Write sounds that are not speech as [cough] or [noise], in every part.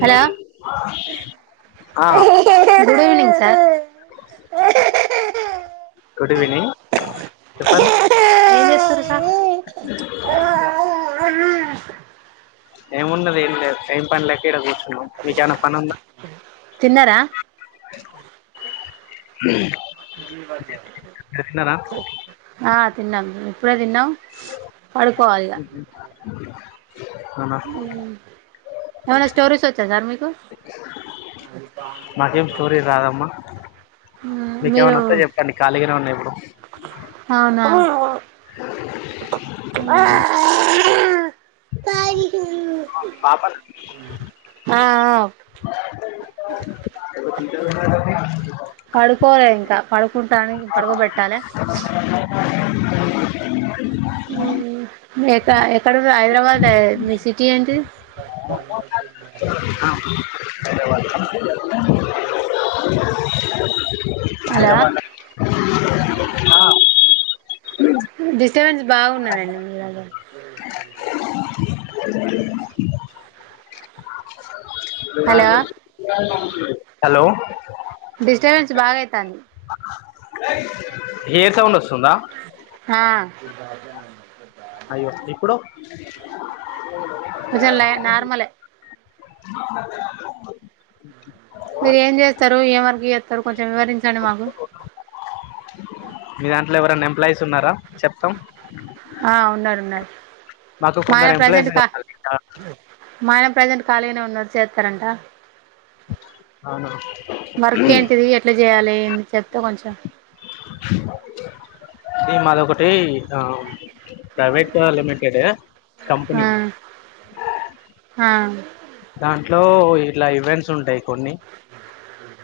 Hello ఆ good evening sir good evening చెప్పండి ఏం చేస్తుర్రు అ ఏమున్నది ఏం లేదు ఏం పని లేక ఈడ కూర్చున్నాం మీకేమన్న పని ఉందా తిన్నారా చెప్పినారా ఆ తిన్నాం ఇప్పుడే తిన్నాం పడుకోవాలి ఇగ అవునా ఏమైనా స్టోరీస్ వచ్చా సార్ మీకు మాకేం స్టోరీ రాదమ్మా మీరు మీకేమైనా వస్తే చెప్పండి ఖాళీగానే ఉన్నా ఇప్పుడు అవునా పాపని ఆ ఆ [unintelligible] పడుకోలే ఇంకా పడుకుంటాని పడుకోబెట్టాలె హ్మ్ ఎక్క ఎక్కడ హైదరాబాద్ మీ సిటీ ఏంటి అ హలో మ డిస్టర్బెన్స్ బాగున్నదండి మీ దగ్గర హలో హలో ట్టని హెయిర్ సౌండ్ వస్తుంద హా అయ్యో ఇప్పుడు ఇజలే నార్మల్ ఎ మీరు ఏం జెస్ త్తరూ ఏ వరకు జెత్తారు కొంచెం వివరించండి మాకు మీ దాంట్లో ఎవరైన ఎంప్లాయీస్ ఉన్నారా చెప్తాం ఆ ఉన్నరు ఉన్నరు మాకు కొందరు మాయన ఎంప్లాయీస్ ప్రజెంట్ క కావాలి మా ఆయన ప్రజెంట్ ఖాళీగనే ఉన్నడు చెత్తరంట అవునా వర్కేంటిది ఎట్ల చేయాలే ఏమి చెప్తే కొంచెం ఇది మాదొకటి ఆ ప్రైవేట్ లిమిటెడ్ ఎ హ్మ్ హ్మ్ దాంట్లో ఇట్ల ఈవెంట్స్ ఉంటాయి కొన్ని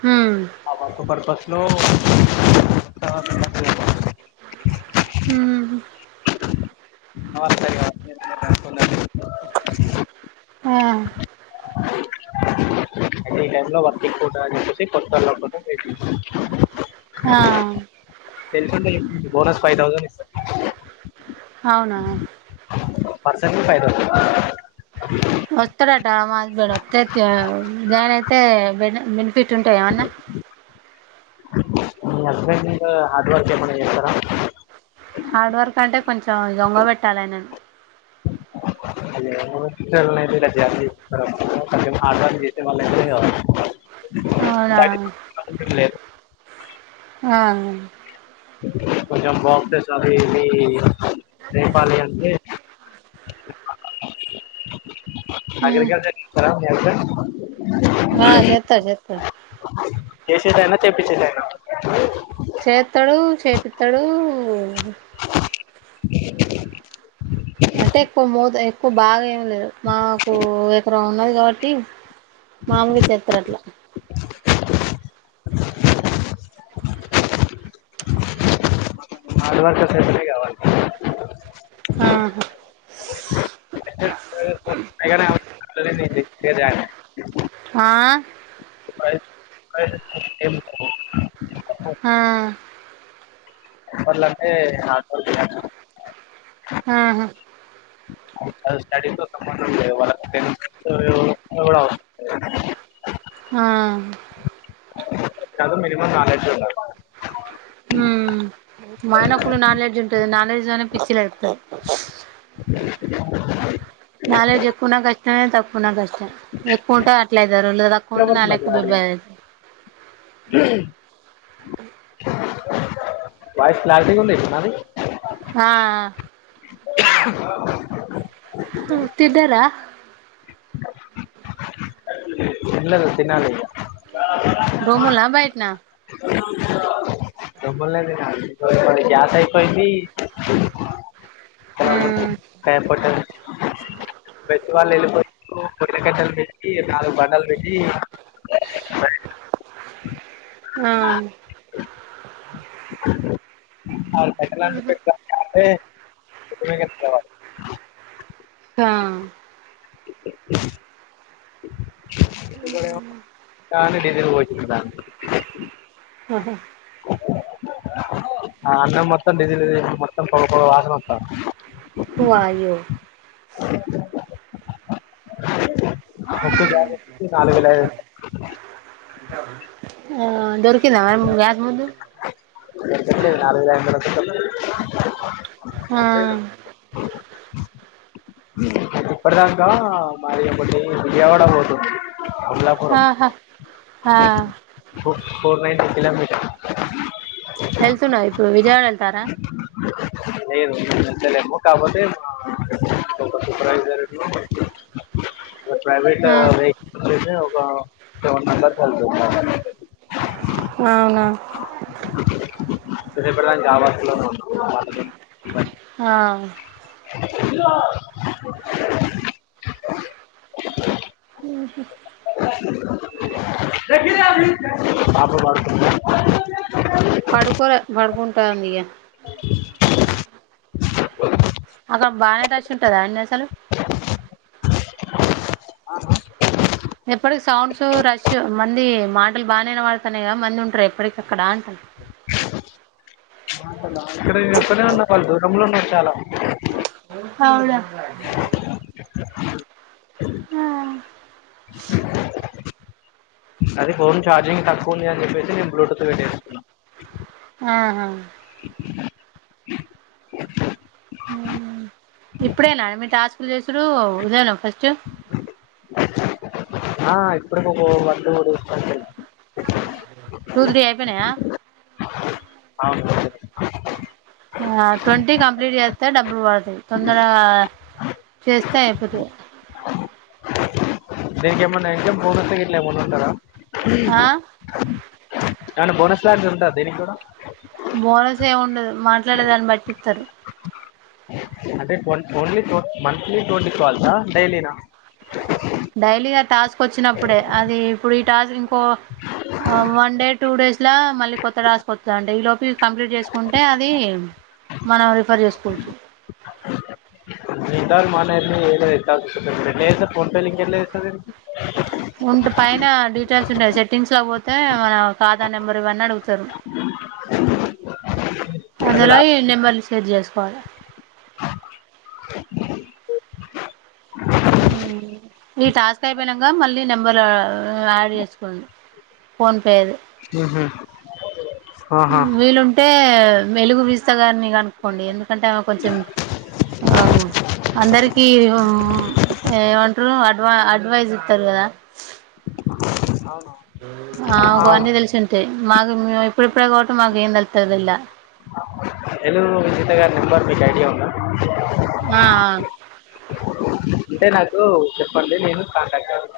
హ్మ్ ఆ వర్క్ పర్పస్ లో [unintelligible] ఉహ్మ నమస్తే అ అంటే ఈ టైమ్ లో ఎక్కువ ఉంటాది అని చెప్పేసి కొత్త [unintelligible] వెయిట్ ఆ తెలుసు అండి బోనస్ ఫైవ్ థౌసండ్ ఇస్త అవునా పర్సకి ఫై తౌసండ్ వస్తడాట మాబేడ వత్త అ జాయిన్ అయితే పెట్టుంటాయ ఏమన్నా మీ హస్బెండ్ హార్డ్ వర్క్ ఏమన్నా చేస్తారా దొంగ పెట్టాల ఆయన నీ [unintelligible] అవునా [unintelligible] అ ఆ కొంచెం బాగుంటే చాలు [unintelligible] [unintelligible] [unintelligible] అగ్రికల్చర్ [unintelligible] హా చెత్త చేత్త చేసేదైనా తెప్పించేదైనా చెత్తడు ఎతాడు [unintelligible] అంటే ఎక్కువ మోద ఓ బాగా లేదు నాకు ఎకర ఉన్నాది క బట్టి మామూలు చెత్ర అట్లా [unintelligible] [unintelligible] ఆాహా [unintelligible] [unintelligible] ఆ ఆ పార్లే అంటే నా జోలికి [unintelligible] ఆ హ అ స్టడీతో సంబంధం లేదు వాళ్ళకి [unintelligible] అవసరం లేదు ఆ [unintelligible] మ్మ్ మనక్కూడా నాలెడ్జ్ ఉంటది నాలెడ్జ్ లోనే పిచ్చిలేత్త [unintelligible] క తప్పు నగ [unintelligible] ఎక్కువుంటే అట్లే [unintelligible] రెండుకు తక్కువుంటుంది వినపడుతుందా క్లారిటీగా [inaudible] వాయిస్ క్లారిటిగుంది నాది ఆ హ్మ్ తిన్నారా తిన్లేదు తినాల ఇంగ రూములనా బైట నా [unintelligible] ల్లో తినాలి [unintelligible] మరి గ్యాస్ అయిపోయింది ఆ [unintelligible] బెట్ వాళ్ళెళ్ళిపో కొక్ [unintelligible] ఉల్లిగడ్టలు తెట్టి నాలుగు బండలు పెట్టి ఆ అ [inaudible] [inaudible] తాం ఉ [inaudible] డీజిలు పోయి [inaudible] దా ఆహా ఆ అన్నం మొత్తం డీజిల్ డీజిల్ మొత్తం పొగ పొగ వాసనత్తాంది వాయ్యె ఒక్క జాగెట్టు కి నాలుగు వేల ఐదువందలు ఆ దొరికిందా మరి గ్యాస్ ముందు నాలుగు వేల ఐదువందల కండ్లు చూడు చ ఆ ఇప్పటిదాంకా మరి బండి విజయవాడ పోతుంది కొల్లాపురం ఆహా ఆ ఫో ఫోర్ నైన్ కిలోమీటర్ వెళ్తున్నాదిప్పుడు వి [unintelligible] జయవాడెళ్తారా లేదు [unintelligible] ను వెళ్తలేము కాకపోతే [unintelligible] సూప్రైజర్ [inaudible] ప్రైవేట్ ఆ వెహికిల్ చే వా [unintelligible] అవునా రేప్ దన్ జాబ్ ఆఫర్ లోనే ఉన్న ఆ ఊహూ అప్పుడు పడుకోలే బాడుకుంటానది ఇగ అక్కడ బానే రష్ ఉంటద అండి అసలు ఆ ఆ ఎప్పటికి సౌండ్స్ రష్ మంది మాటలు బానే వినబడతాయి గ మంది ఉంటారు ఎప్పటికి అక్కడ అంట బ ఇక్కడ నే ఎక్కడనే ఉన్నా వాళ్ళు దూరంలో ఉన్నారు చాలా అవునా నాది ఫోన్ ఛార్జింగ్ తక్కువ ఉంది అని చెప్పేసి నేను బ్లూటూత్ పెట్టేసుకున్నా. ఆ హా ఇప్పుడేనా మీ టాస్ జేసుడు ఇదేనా ఫస్ట్ ఆ ఇప్పుడుకి ఒక [unintelligible] టూ త్రీ అయిపోయినయా అవును అవును ఆ ట్వంటీ కంప్లీట్ చేస్తే డబ్బులు పడుతయి. తొందరగా చేస్తే అయిపోతది. దీనికి ఏమన్నా ఎగ్జమ్ బోనస్ గిట్లా ఏమైన ఉండదా ఆ హ్మ్ ఏవన్న బోనస్ ఫ్లాట్ ఉంటాది దీనికి కూడా బోనస్ ఏమి ఉండదు మాట్లాడేదాన్ని బట్టి ఇత్తరు అంటే ట్వం ఓన్లీ ట్వ మంత్లీ ట్వంటీ కాల్స్ ఆ డైలీనా డైలీగా టాస్క్ వచ్చినప్పుడే. అది ఇప్పుడు ఈ టాస్క్ ఇంకో వన్డే డే, టుడేస్ లా మళ్ళీ కొత్త టాస్క్ వచ్చాదంట, ఈలోపే కంప్లీట్ చేసుకుంటే. అది మనం రిఫర్ చేసుకోవచ్చు. [unintelligible] ఫోన్ పే లింక్ ఎట్ల చేస్తావ్ దానికి ఉంట పైన ఆడిట్ టాల్సింది అది సెట్టింగ్స్ లోకి పోతే మనం ఆదార్ నెంబర్ ఇవన్నీ అడుగుతారు. అసలు అందులో ఈ నెంబర్లు షేర్ చేస్ ప ఈ టాస్క్ అయిపోయినాక మళ్ళీ నెంబర్ యాడ్ చేసుకోండి ఫోన్ పేది. ఊహూ వీలుంటే. వెలుగు విస్తగానే గాను. కొండి ఎందుకంటే ఆమె కొంచెం ఆ అందరికీ ఏమంటారు. అడ్వా అడ్వైస్ ఇతారు కదా అవును అవన్నీ తెలిసి ఉంటాయి మాకు ఇప్పు ఇప్పుడు కొంటాం. మాకు ఏం తెల్తలే ఇలా. హలో విజిత గారి నెంబర్ మీకు ఐడియా ఉంద. ఆ ఆ అంటే నాకు చెప్పండి నేను కాంటాక్ట్ అవుతా.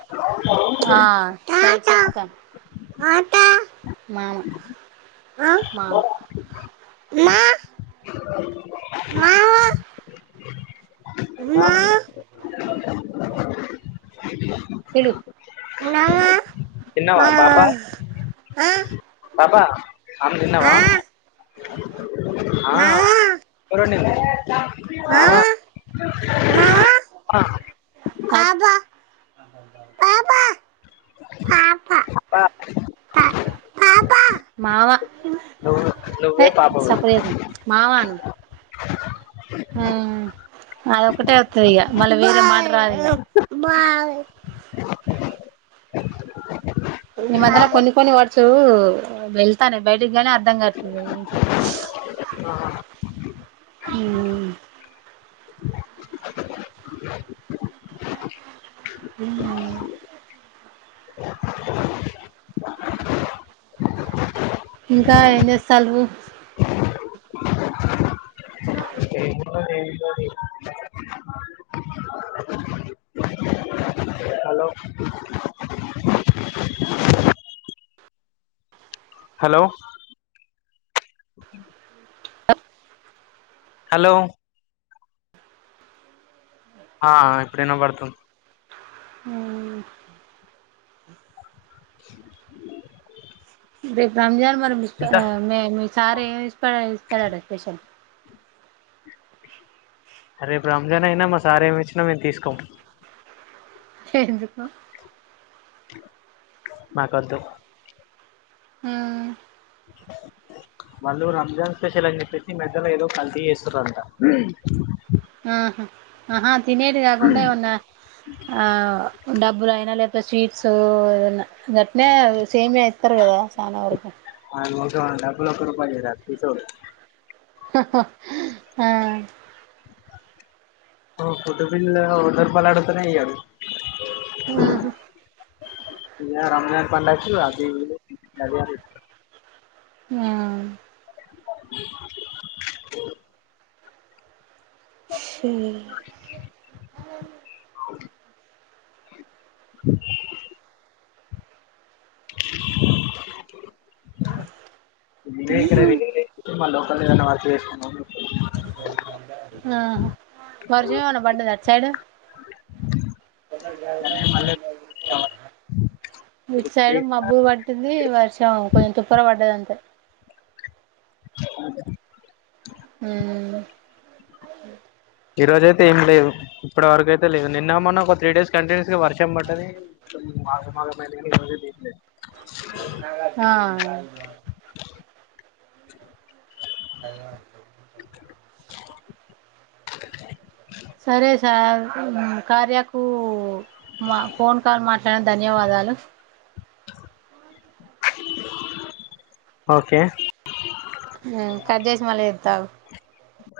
ఆ తర్వాత చెప్తాను మామ మా ఆ పిలు తిన్నావా పాప పాప ఆం తిన్నావా. ఆ కూర ఉండింది. మామ ఆ అ బా మావా ను సప్పుడు చేయకు మావను హ అదొక్కటే వస్తాది ఇగ మళ్ళీ వేరే మాట రాధిక ఈ పాప మధ్యననిమ్ కొన్ని కొని వాట్స్ వెళ్తా బయటిగానీ అ అర్థం కావట్లే ఏం చెప్పింది ఇ ఇంకా ఏం చేస్తాళ్ళు ఏముందో ఏమిటో నీకు. హలో హలో హలో ఆ ఎప్పుడైనా పడతాం. ఉమ్ రేపు రంజామ్ ఎంత మ మీ సార్ ఏమిస్తాడు ఇస్తా అంట స్పెషల్ రేపు రంజాన్ అయినా మా సార్ ఏమి ఇచ్చినా మేము తీసుకోం ఎందుకో మాకొద్దు హు వాళ్ళు రంజాన్ స్పెషల్ అని చెప్పేసి మద్యలో ఏదో కల్తీ చేస్తురంట. ఆహా ఆహా తినేది కాకుండా ఏమన్నా ఆ డబ్బులు అయినా లే స్వీట్స్ ఏదన్న ఘట్నే సేమ్యా ఇత్తరు కదా చానా వరకు డబ్బులు ఒక రూపాయి కూడా ఈడ పిసోడు ఆ హోటల్ బిల్ వంద రూపాయలు అడుగుతేనే ఈయడు. ఆహా రంజాన్ పండక్కి అది ఇది మర్యాద ఆ ఛి అ ఎక్కడ ఉన్నారు రిజిస్ట్రేషన్ లోపల ఏదన్న వర్క్ చేసుకుంటాం హ వర్షమేమన్నా పడ్డదా అటు సైడ్ అని మళ్ళీ ఇటు సైడ్ మబ్బు పడతది ది వర్షం కొంచెం తుప్పుర పడ్దది అంతే హామ్ హూమ్ ఈ రోజయితే ఏం లేదు. ఇప్పటివరకు అయితే లేదు. నిన్నమొన్న ఒక త్రీ డేస్ కంటిన్యూస్ గా వర్షం వర్షం పడ్డది. ఆగ మాగం అయింది కని ఆ హే హా సరే సార్ కార్యకు మా ఫోన్ కాల్ మాట్లాడి ధన్యవాదాలు ఓకే హ్మ్ కట్ చేసి మళ్ళీ చేత్తా ఆగు